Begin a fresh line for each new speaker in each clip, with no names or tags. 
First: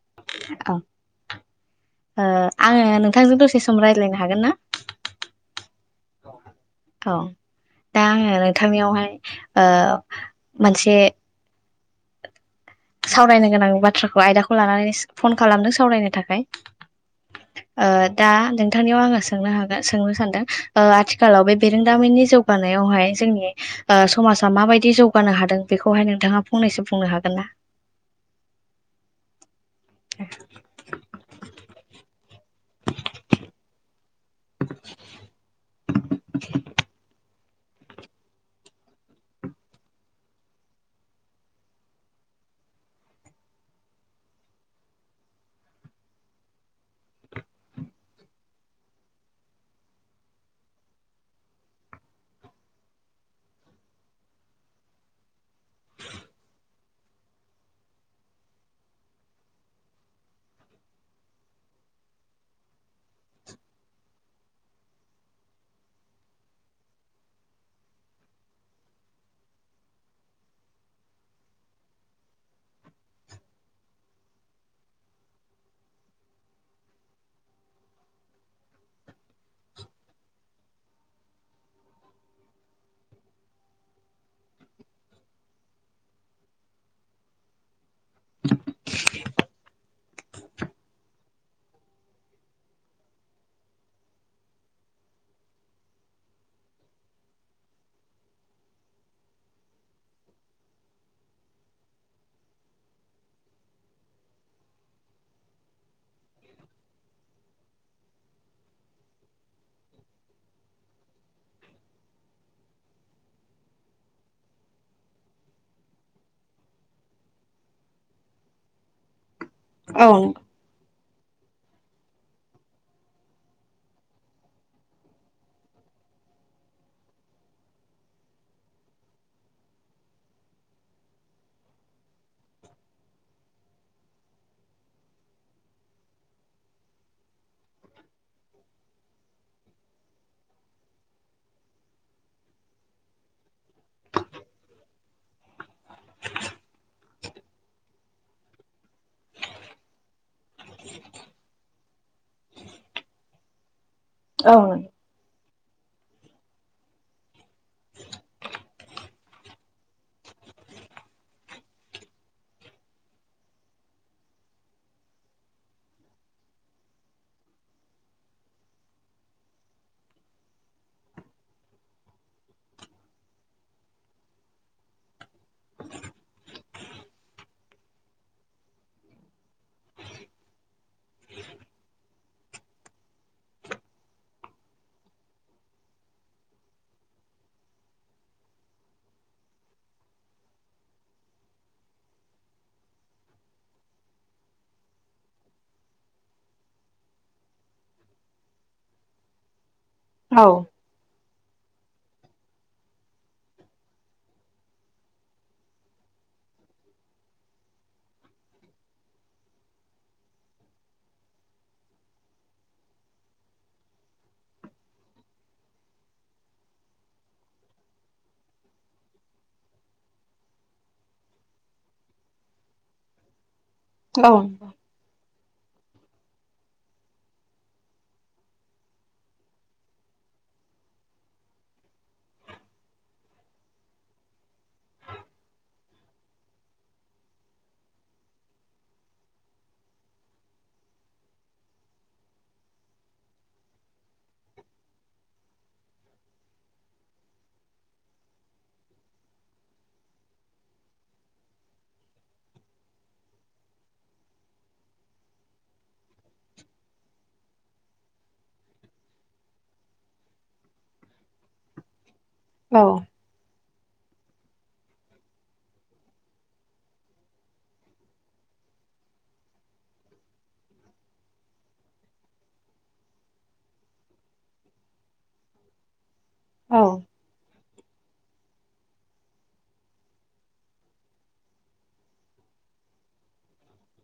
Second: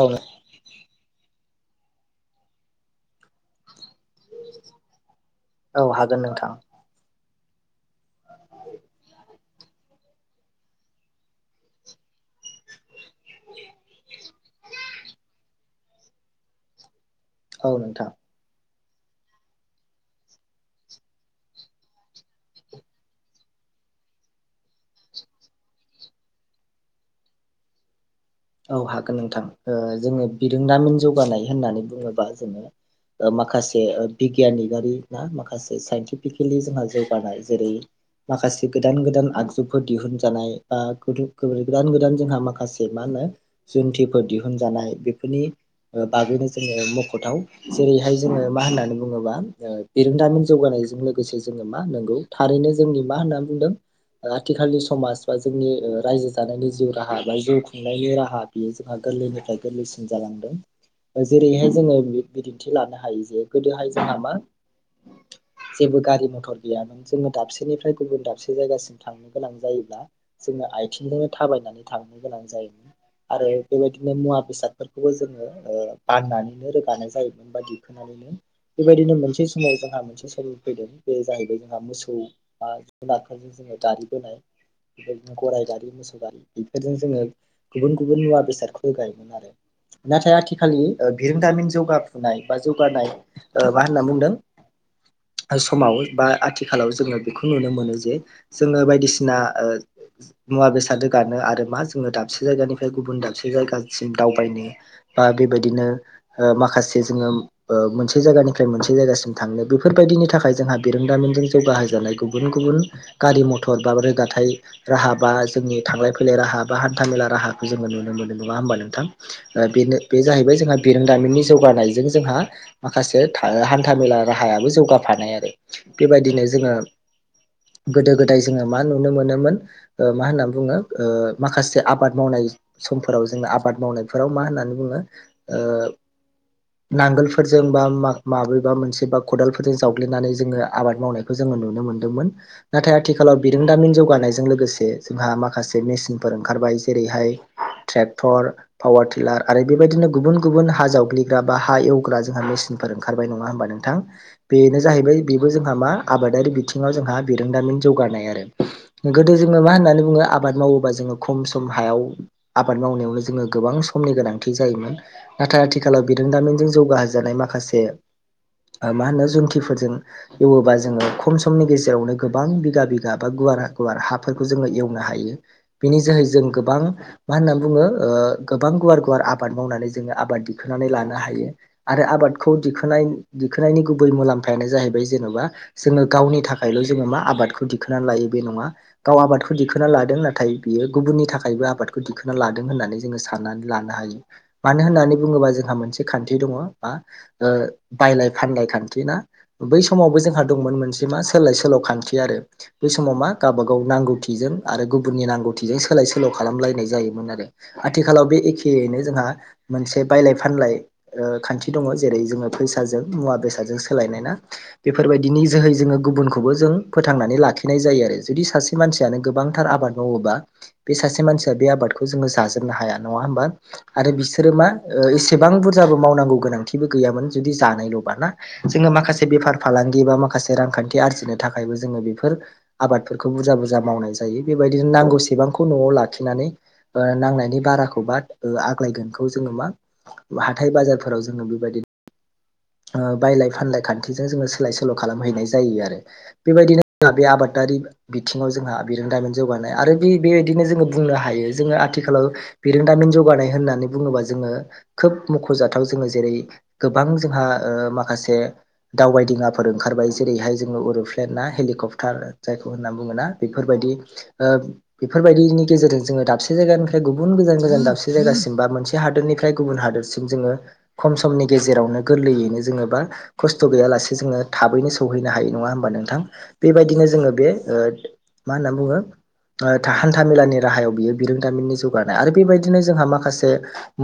औ
औ ओ आङो नोंथांजों दसे सम रायज्लायनो हागोन ना
औ हागोन नोंथां
औ दा आङो नोंथांनियावहाय ओ मोनसे सावरायनो गोनां बाथ्राखौ आयदाखौ लानानै फन खालामदों सावरायनो थाखाय
औ
ओ
नोंथां
दा नों थांनिआव आङो सोंनो हागोन सोंनो सानदों आथिखालाव बे बिरोंदामिननि जौगानायावहाय जोंनि ओ समाजा माबायदि जौगानो हादों बेखौहाय नोंथाङा फंनैसो बुंनो हागोन ना
औ हागोन नोंथां ओ जोङो बिरोंदामिन जौगानाय होननानै बुङोबा जोङो ओ माखासे बिगियानिकआरि ना माखासे साइन्टिफिकेलि जोंहा जौगानाय जेरै माखासे गोदान गोदान आगजुफोर दिहुनजानाय बा [unintelligible] गोदान गोदान जोंहा माखासे मा होनो जुन्थिफोर दिहुनजानाय बेफोरनि बागैनो जोङो मखथाव जेरैहाय जोङो मा होननानै बुङोबा बिरोंदामिन जौगानाय जों लोगोसे जोङो मा नोंगौ थारैनो जोंनि मा होननानै बुंदों ओ आथिखालनि समाज बा जोंनि ओ रायजो जानायनि जिउ राहा बा जिउ खुंनायनि राहा हा बियो जोंहा गोरलैनिफ्राय गोरलैसिन जालांदों जेरैहाय जोङो बिदिन्थि लानो हायो जे गोदोहाय जोंहा मा जेबो गारि मथर गैयामोन जोङो दाबसेनिफ्राय गुबुन दाबसे जायगासिम थांनो गोनां जायोब्ला जोङो आथिंजोंनो थाबायनानै थांनो गोनां जायोमोन आरो बेबायदिनो मुवा बेसादफोरखौबो जोङो ओ बाननानैनो रोगानाय जायोमोन बायदि खोन [unintelligible] बेबायदिनो मोनसे समाव जोंहा मोनसे सर फैदों बे जाहैबाय जोंहा मोसौ बा जुनारफोरजों जों गारि बोनाय बेदिनो गराइ गारि मोसौ गारि बेफोरजों जोङो गुबुन गुबुन मुवा बेसादखौ गायहोनानै नाथाय आथिखालनि ओ बिरोंदामिन जौगाफुनाय बा जौगानाय ओ मा होनना बुंदों समाव बा आथिखालाव जोङो बेखौ नुनो मोनो जे जोङो बायदिसिना ओ मुवा बेसाद रोगानो आरो मा जोङो दाब दाबसे जायगानिफ्राय गुबुन दाबसे जायगासिम दावबायनो बा बेबायदिनो ओ माखासे जोङो ओ मोनसे जायगानिफ्राय मोनसे जायगासिम थांनो बेफोरबायदिनि थाखाय जोंहा बिरोंदामिनजों जौगाहोजानाय गुबुन गुबुन गुबुन गारि मथर बा रोगाथाइ राहा बा जोंनि थांलाय फैलाय राहा बा हान हान्था मेला राहाखौ जोङो नुनो मोनो नङा होमबा नोंथां ओ बेनो बे जाहैबाय जोंहा बिरों दामिननि जौगानायजों जोंहा माखासे हान्था मेला राहायाबो जौगाफानाय आरो बेबायदिनो जोङो गोदो गोदाय जोङो मा नुनो मोनोमोन ओ मा होनना बुङो माखासे आबाद मावनाय समफोराव जोंङो आबाद मावनायफोराव मा होननानै बुङो ओ नांगोलफोरजों बा माबेबा मोनसे बा खदालफोरजों जावग्लिनानै जोङो आबाद मावनायखौ जों नुनो मोनदोंमोन नाथाय आथिखालाव बिरोंदामिन जौगानायजों लोगोसे जोंहा माखासे मेसिन फोर ओंखारबाय जेरैहाय ट्रेक्टर पावार टिलार आरो बेबायदिनो गुबुन गुबुन हा जावग्लिग्रा बा हा एवग्रा जोंहा मेसिन फोर ओंखारबाय नङा होमबा नोंथां
औ
बेनो जाहैबाय बे बो जोंहा मा आबादारि बिथिङाव जोंहा बिरोंदामिन जौगानाय आरो गोदो जोङो मा होननानै बुङो आबाद मावोबा जोङो खम सम हायाव आबाद मावनायावनो जोङो गोबां समनि गोनांथि जायोमोन नाथाय आथिखालाव बिरों दामिनजों जौगाहोजानाय माखासे ओ मा होनो जुनथिफोरजों एवोबा जोङो खम समनि गेजेरावनो गोबां बिघा बिघा बा गु गुवार गुवार हाफोरखौ जोङो एवनो हायो बिनि जोहै जों गोबां मा होनना बुङो ओ गोबां गुवार गुवार आबाद मावनानै जोङो आबाद दिखोना नै लानो हायो आरो आबादखौ दिखोनाय दिखोनायनि गुबै मुलाम्फायानो जाहैबाय जेनबा जोङो गावनि थाखायल जोङो मा आबादखौ दिखोनानै लायो बे नङा गाव आबादखौ दिखोना लादों नाथाय बियो गुबुननि थाखायबो आबादखौ दिखांना लादों होननानै जोङो साननानै लानो हायो मानो होननानै बुङोबा जों मोनसे खान्थि दङ बा ओ बायलाय फानलाय खान्थि ना बै समावबो जोंहा
औ
दंमोन मोनसे मा सोलाय सोल खान्थि आरो बे समाव मा गावबा गाव नांगौथिजों आरो गुबुननि नांगौ थिजों सोलाय सोल खालामलायनाय जायोमोन आरो आथिखालाव बे एखयैनो जोंहा मोनसे बायलाय फान लाय ओ खान्थि दङ जेरै जोङो फैसाजों मुवा बेसादजों सोलायनाय ना बेफोरबायदिनि जो जोहै जोङो गुबुनखौबो जों फोथांनानै लाखिनाय जायो आरो जुदि सासे मानसियानो गोबांथार आबाद मावोबा बे सासे मानसिया बे आबादखौ जोङो जाजोबनो हाया नङा होमबा आरो
औ
बिसोरो मा ओ एस सेबां बुरजाबो मावनांगौ गोनांथिबो गैयामोन जुदि जानायलबा ना जोङो माखासे बेफार फालांगि बा माख खासे रांखान्थि आरजिनो थाखायबो जोङो बेफोर आबादफोरखौ बुरजा बुरजा मावनाय जायो बेबायदिनो नांगौ सेबांखौ नआव लाखिनानै ओ नांनायनि बाराखौ बा आग्लायगोनखौ जोङो मा हाथाय बाजारफोराव जोङो बेबायदि ओ बायलाय फानलाय खान्थिजों जोङो सोलाय सोल खालामहैनाय जायो आरो बेबायदिनो बे आबादा बिथिङाव जोंहा बिरोंदामिन जौगानाय आरो बि बेबायदिनो जोङो बुंनो हायो जोङो आथिखालाव बिरोंदामिन जौगानाय होननानै बुङोबा जोङो खोब मखजाथाव जोङो जेरै गोबां जोंहा ओ माखासे दावबायदिङाफोर ओंखारबाय जेरैहाय जोङो उरुप्लेन ना हेलिकप्टार जायखौ
औ
होन्ना बुङोना बे फोरबायदि ओ बेफोरबायदिनि गेजेरजों जोङो दाबसे जायगानिफ्राय गुबुन गोजान गोजान दाबसे जायगासिम बा मोनसे हादोरनिफ्राय गुबुन हादोरसिम जोङो खम समनि गेजेरावनो गोरलैयै नो जोङो बा खस्थ गैयालासे जोङो थाबैनो सौहैनो हायो नङा होमबा नोंथां
औ
बेबायदिनो जोङो बे मा होननानै बुङो ओ था हान्थामेलानि राहायाव बियो बिरोंदामिननि जौगानाय आरो बेबायदिनो जोंहा माखासे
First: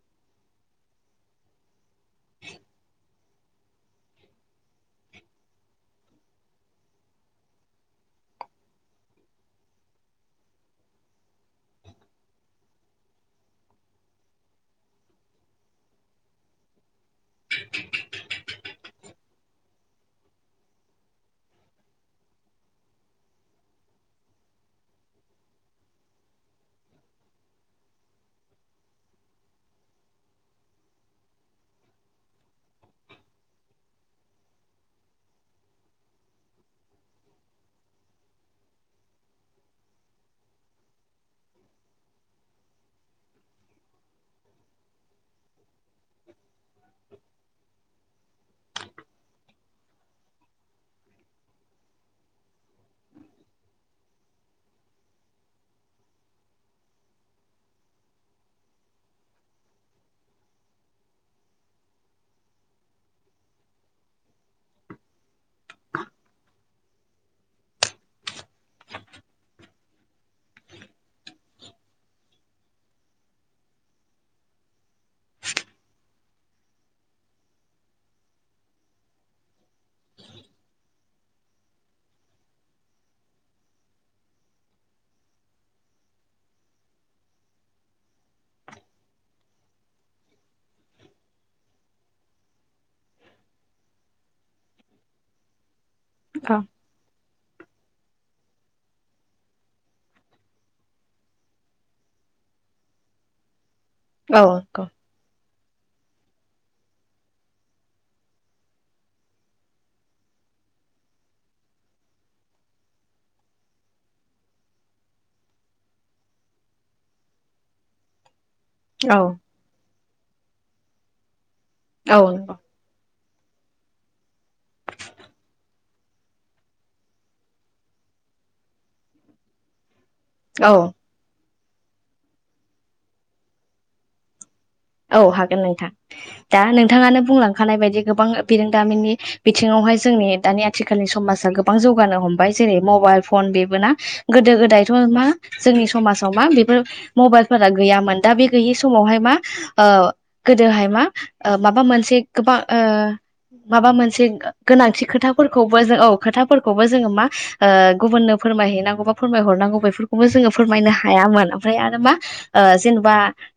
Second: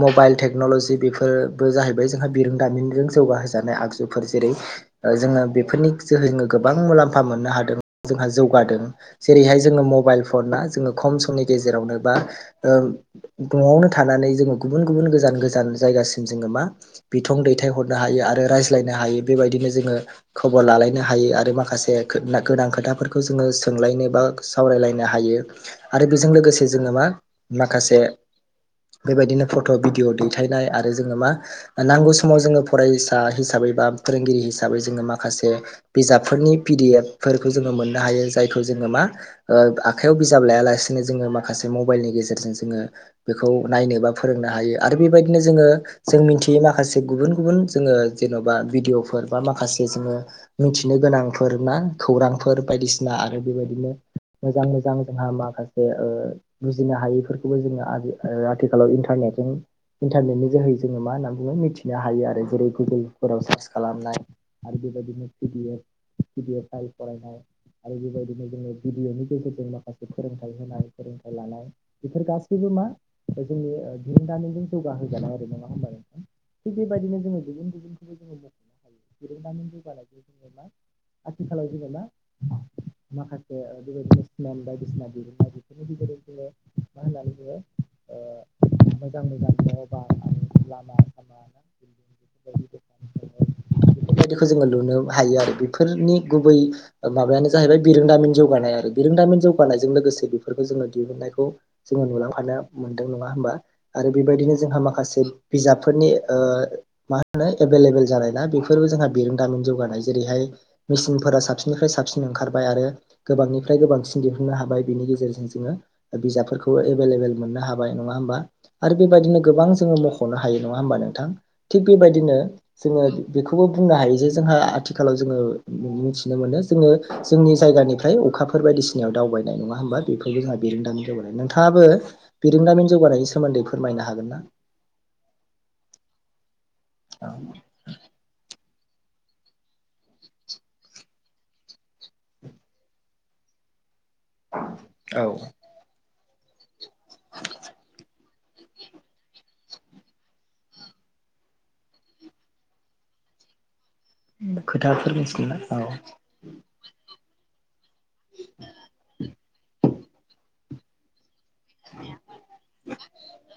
मबाइल टेक्नलजि बेफोरबो जाहैबाय जोंहा बिरोंदामिनजों जौगा होजानाय आगजुफोर जेरै जोङो बेफोरनि जोहैनो गोबां मुलाम्फा मोननो हादों जोंहा जौगादों जेरैहाय जोङो मबाइल फना जोङो खम समनि गेजेरावनो बा नआवनो थानानै जोङो गुबुन गुबुन गोजान गोजान जायगासिम जोङो मा बिं दैथायहर नों हायो आरो रायज्लायनो हायो बेबायदिनो जोङो खबर लालायनो हायो आरो माखासे गो गोनां खोथा ओ फोरखौ जोङो सोंलायनो बा सावरायलायनो हायो आरो बेजों लोगोसे जोङो मा माखास से बेबायदिनो फट भिडिअ दैथायनाय आरो जोङो मा नांगौ समाव जोङो फरायसा हिसाबै बा फोरोंगिरि हिसाबै जोङो माखासे बिजाबफोरनि पि डि एफ फोरखौ जोङो मोननो हायो जायखौ जोङो मा ओ आखायाव बिजाब लाया लासिनो जोङो माखासे मबाइलनि गेजेरजों जों ओ बेखौ नायनो बा फोरोंनो हायो आरो बेबायदिनो जोङो जों मिथियै माखासे गुबुन गुबुन जोङो जेनबा भिडिअफोर बा माखासे जोङो मिथिनो गोनांफोर ना खौरांफोर बायदिसिना आरो बेबायदिनो मोजां मोजां जोंहा माखासे ओ बुजिनो हायैफोरखौबो जोङो आथि आथिखालाव इन्टारनेट जों इन्टारनेटनि जोहै जोङो मा होनना बुङो मिथिनो हायो आरो जेरै गुगोलफोराव सार्च खालामनाय आरो बेबायदिनो P D F P D F आरि फायरायनाय आरो बेबायदिनो जोङो भिडिअनि गेजेरजों माखासे फोरोंथाइ होनाय फोरोंथाइ लानाय बेफोर गासैबो मा बे जोंनि ओ बिरोंदामिननजों जौगाहोगानाय आरो नङा होमबा नोंथां थिग बेबायदिनो जोङो गुबुन गुबुनखौबो जोङो [inaudible] मा आथिखालाव जेनेबा माखासे ओ बेबायदि [inaudible] बायदिसिना बिफोर जोङो मा होननानै बुङो ओ मोजां मोजां न बा आरो लामा सामा ना [inaudible] बेबायदिखौ जोङो लुनो हायो आरो बेफोरनि गुबै माबायानो जाहैबाय बिरोंदामिन जौगानाय आरो बिरोंदामिन जौगानायजों लोगोसे बेफोरखौ जोङो दिहुननायखौ जोङो नुलांफानो नुदों नङा होनबा आरो
औ
बेबायदिनो जोंहा
नंगौ
माखासे बिजाबफोरनि ओ मा एभेलेबेल जानाय ना बेफोरबो जोंहा बेरोंदामिन जौगानाय जेरैहाय मेसिनफोरा साबसिननिफ्राय साबसिन ओंखारबाय आरो गोबांनिफ्राय गोबांसिन दिहुननो हाबाय बिनि गेजेरजों जोङो बिजाबफोरखौ एभेलेबेल लोगो मोननो हाबाय नङा होमबा आरो
औ
बेबायदिनो गोबां जोङो मख'नो हायो नङा होमबा नोंथां थिग बेबायदिनो जोङो बेखौबो बुंनो हायो जे जोंहा आथिखालाव जोङो मिथिनो मोनो जोङो जोंनि जायगानिफ्राय अखाफोर बायसिनायाव दावबायनाय नङा होमबा? बेफोरबो जोंहा
औ
बिरोंदामिन जौगानाय नोंथाङाबो बिरोंदामिन जौगानायनि सोमोन्दै फोरमायनो हागोन ना।
औ हागोन नोंथां दा नोंथाङानो बुंलांखानाय बायदि गोबां बिरों दामिननि बिथिङावहाय जोंनि दानि आथिखालनि समाजा गोबां जौगानो हमबाय जेरै मबाइल फन बेबो ना। गोदो गोदायथ'
औ
मा जोंनि समाज माव मा बेफोर मबाइलफोरा गैयामोन दा बे गैयै समावहाय मा। ओ गोदोहाय मा माबा मोनसे गोबा ओ माबा मोनसे गो-गोनांथि
खोथाफोर मिथिगोन ना
खोथाफोरखौबो जों औ खोथाफोरखौबो जोङो मा ओ गुबुननो फोरमायहैनांगौ बा फोरमायहरनांगौ बेफोरखौबो जोङो फोरमायनो हायामोन। आमफ्राय आरो मा जेनेबा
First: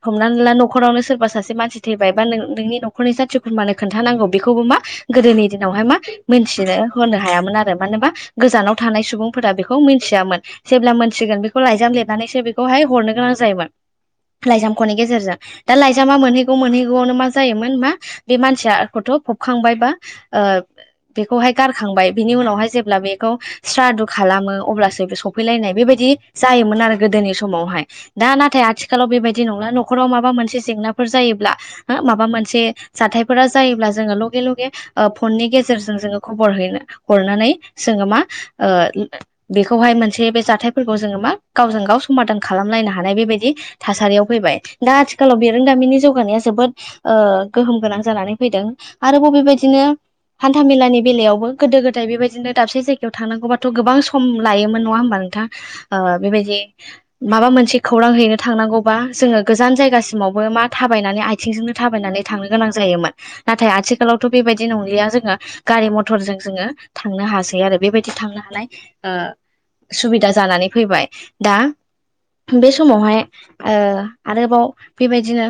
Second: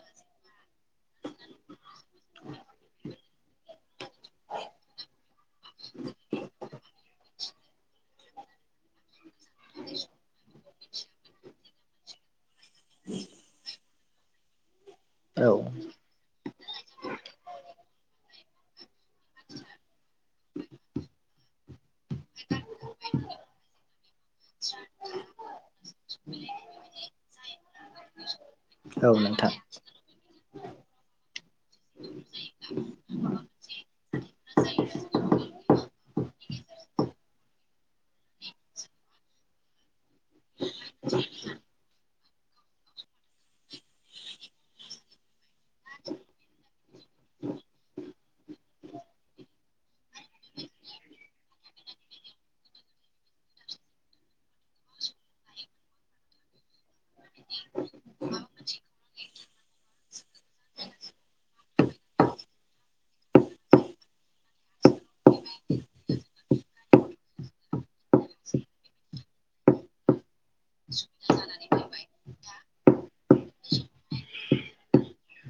हमनानै ला न'खरावनो सोरबा सासे मानसि थैबाय बा नों नोंनि न'खरनि जाथि खुरमानो खोन्थानांगौ बेखौबो मा गोदोनि दिनावहाय मा मोनथिनो होनो हायामोन आरो मानोबा गोजानाव थानाय सुबुंफोरा बेखौ मिनथियामोन। जेब्ला मोनथिगोन बेखौ लाइजाम लिरनानैसो बेखौहाय हरनो गोनां जायोमोन लाइजाम ख'नि गेजेरजों
औ
मा मोनहैगौ मोनहैगौआवनो मा जायोमोन मा बे मानसिया थ' फबखांबाय बा ओ बेखौहाय खांबाय बिनि उनावहाय जेब्ला बेखौ स्रादु खालामो अब्लासो बे सफैलायनाय बेबायदि जायोमोन ना आरो गोदोनि समावहाय दा नाथाय आथिखालाव बेबायदि
नोंथां
नंला नखराव माबा मोनसे जेंनाफोर जायोब्ला हो माबा मोनसे जाथायफोरा जायोब्ला जोङो लगे लगे ओ फननि गे जेरजों जोङो कबर हरनानै जोङो मा ओ बेखौहाय मोन से बे जाथायफोरखौ जोङो मा गावजों गाव स समादान खालामलायनो हानाय बेबायदि थासारियाव फैबाय दा आथिखालाव बे रोंदामिनि जौगानाया जोबोद ओ गोहोम गोनां जानानै फैदों आरोबाव बेबायदिनो हान्थाामेलानि बेलायावबो गोदो गोदाय बेबायदिनो दाबसे जायगायाव थांनांगौबाथ' गोबां सम लायोमोन नङा होमबा नोंथां बेबायदि माबा मोनसे खौरां हैनो थांनांगौबा जोङो गोजान जायगासिम मावबो मा थाबायनानै आइथिंजोंनो थाबायनानै थांनो गोनां जायोमोन नाथाय आथिखालावथ' बेबायदि नंलिया जोङो गारि मथरजों जोङो थांनो हासै आरो बेबायदि थांनो हानाय ओ सुबिदा जानानै फैबाय दा बे समावहाय ओ आरोबाव बेबायदिनो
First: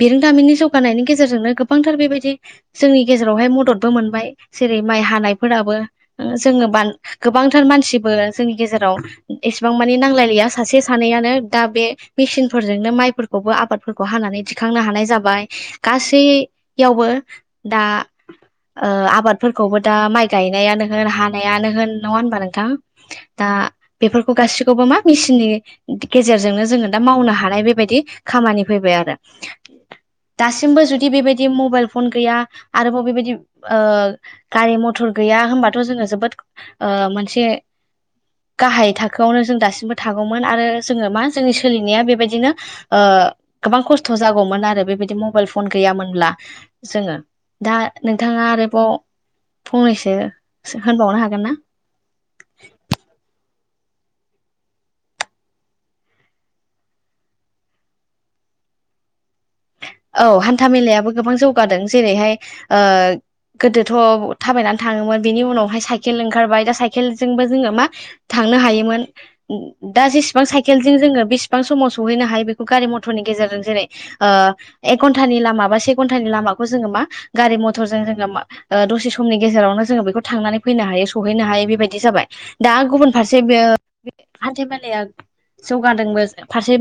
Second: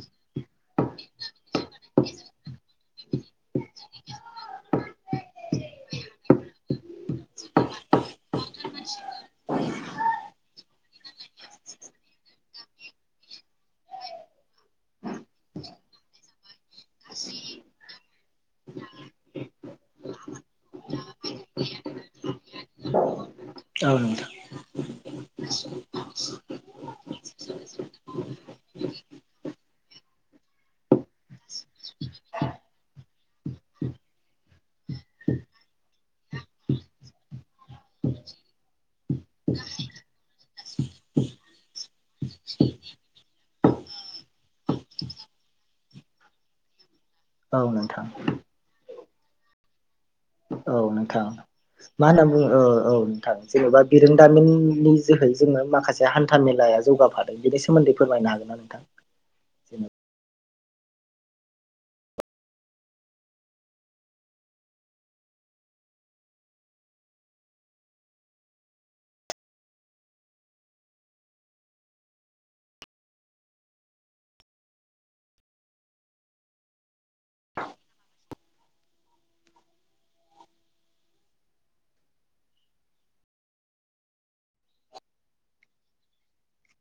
बिरोंदामिननि जौगानायनि गेजेरजोंनो गोबांथार बेबायदि जोंनि गेजेरावहाय मददबो मोनबाय जे रै माइ हानायफोराबो जोङो गोबांथार मानसिबो जोंनि गेजेराव एसेबां गौबांमानि नांलायलिया सासे सानैयानो दा बे मेसिनफोरजोंनो माइ खौबो आबादफोरखौ हानानै दिखांनो हानाय जाबाय गासैयावबो दा ओ आबादफोरखौबो दा माइ गायनायानो होन हानायानो होन नङा होनबा नोंथां। दा
औ नोंथां
बेफोरखौ गासिखौबो मा मेसिननि गेजेरजोंनो जोङो दा मावनो हानाय बेबायदि खामानि फैबाय आरो दासिमबो जुदि बेबायदि मबाइल फन गैया आरोबाव बेबायदि ओ गारि मथर गैया होमबाथ' जोङो जोबोद ओ मोनसे गाहाय थाखोआवनो जों दासिमबो थागौमोन आरो जोङो मा जोंनि सोलिनाया बेबायदिनो ओ गोबां खस्थ' जागौमोन आरो बेबायदि मबाइल फन गैयामोनब्ला जोङो।
औ
दा
नोंथां
नोंथाङा आरोबाव फंनैसो
औ
होनबावनो
नोंथां
हागोन ना
मा होनना बुङो ओ औ नोंथां जेनबा बिरोंदामिननि जोहै जोङो माखासे हान्था मेलाया जौगाफादों बेनि सोमोन्दै फोरमायनो हागोन? नोंथां।
औ हान्था मेलायाबो गोबां जौगादों जेरैहाय ओ गोदोथ' थाबायनानै थाङोमोन बेनि उनावहाय साइकेल ओंखारबाय दा साइकेलजोंबो जोङो मा था नो हायोमोन दा जेसेबां साइकेलजों जोङो बेसेबां समाव सहैनो हायो बेखौ गारि मथरनि गेजेर रजों जेरै ओ एक घन्टानि लामा बा से घन्टानि लामाखौ जोङो मा गारि मथर जों जोङो मा ओ दसे समनि गेजेरावनो जोङो बेखौ थांनानै फैनो हायो सहैनो हायो बेबायदि जाबाय दा गुबुन फारसे बे ओ हाथाय बाजार जौगादोंबो फारसे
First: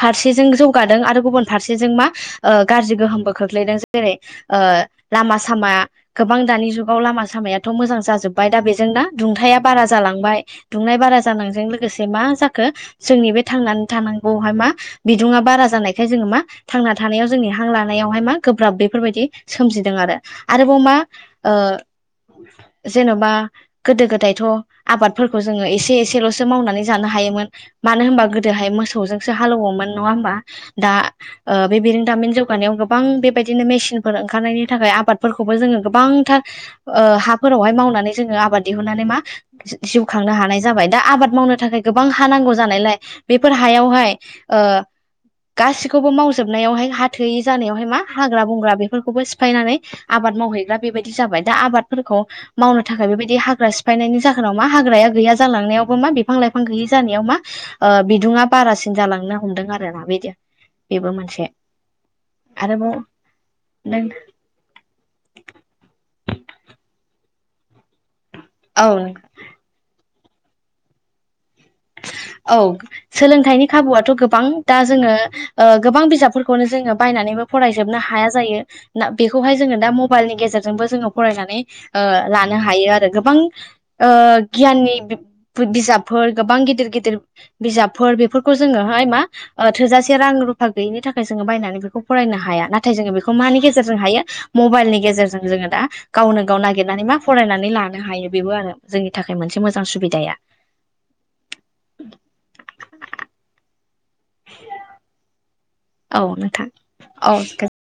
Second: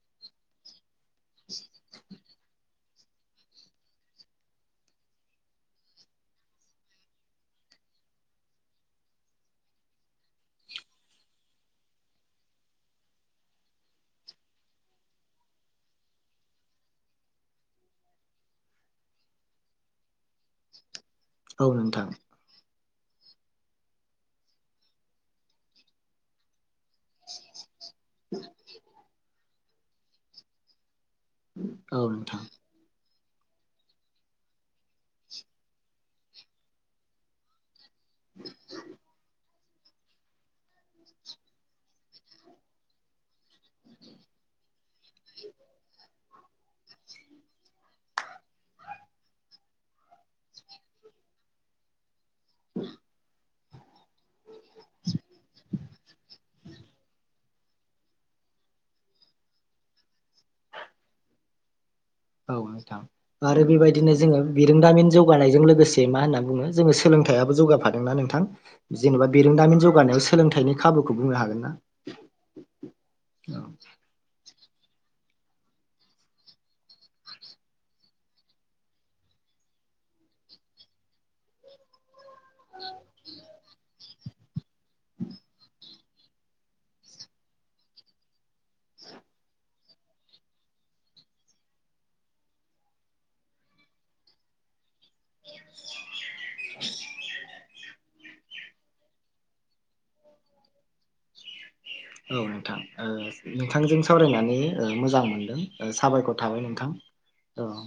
फारसेजों जौगादों आरो गुबुन फारसेजों मा ओ गाज्रि गोहोमबो खोख्लैदों जेरै ओ लामा सामा गोबां दानि जुगाव लामा सामा। -याथ मोजां जाजोबबाय दा बेजों दा दुंथाया बारा जालांबाय दुंनाय बारा जानायजों लोगोसे मा। जोंनि बे थांनानै थानांगौहाय मा बिदुङा बारा जानायखाय जों मा थांना थानायाव जोंनि हां लानायावहाय मा गोब्राब बेफोरबायदि सोमजिदों आरो आरोबाव मा ओ।
औ नोंथां
जेन'बा गोदो गोदायथ' आबादफोरखौ जोङो एसे एसेल'सो मावनानै जानो हायोमोन मानो होनोबा गोदोहाय मोसौजोंसो हालौवोमोन नङा होमबा दा। ओ बे
औ
बिरोंदामिन
नोंथां
जौगानायाव गोबां बे बादिनो मेसिनफोर ओंखारनायनि थाखाय आबादफोरखौबो जोङो गोबांथार ओ हाफोरावहाय मावनानै जोङो आबाद दिहुननानै मा जिउ खांनो हानाय जाबाय दा आबाद मावनो थाखाय गोबां हा नांगौ जानायलाय बेफोर हायावहाय ओ गासिखौबो मावजो -जोबनायावहाय हाथोयै जानायावहाय मा हाग्रा बंग्रा बेफोरखौबो सिफायनानै आबाद मावहैग्रा बेबायदि जाबाय। दा आबादफोरखौ मावनो थाखाय बेबायदि हाग्रा -फायनायनि जाहोनाव मा हाग्राया गैया जालांनायावबो मा बिफां लाइफां गैयै जानायाव मा बिदुङा बारा सिन जालांनो हमदों आरोना बेदि बेबो मोनसे।
औ नोंथां
आरोबाव
आरो
नों
बेबायदिनो जोङो बिरोंदामिन जौगानायजों लोगोसे मा होनना बुङो जोङो। सोलोंथाइयाबो जौगाफादोंना नोंथां
औ
जेन'बा बिरोंदामिन जौगानायाव सोलोंथाइनि खाबुखौ बुंनो हागोन ना।
औ
औ
सोलोंथाइनि खाबुआथ' गोबां दा जोङो गोबां बिजाबफोरखौनो जोङो बायनानैबो फरायजोबनो हाया जायो ना बेखौहाय जों दा मबाइलनि गेजेरजोंबो जोङो फरायनानै ओ लानो हायो आरो गोबां ओ गियाननि बिजाबफोर गोबां गिदिर गिदिर बिजाबफोर बेफोरखौ जोङो हाय मा थोजासे रां रुफा गैयिनि थाखाय जोङो बायनानै बेखौ फरायनो हाया नाथाय जोङो बेखौ मानि गेजेरजों हायो मबाइलनि गेजेरजों जोङो दा गावनो गाव नागिरनानै मा फरायनानै लानो हायो बेबो आरो जोंनि थाखाय मोनसे मोजां सुबिदाया।
[inaudible] औ नोंथां ओ नोंथांजों सावरायनानै ओ मोजां मोनदों। ओ साबायखर थाबाय नोंथां औ।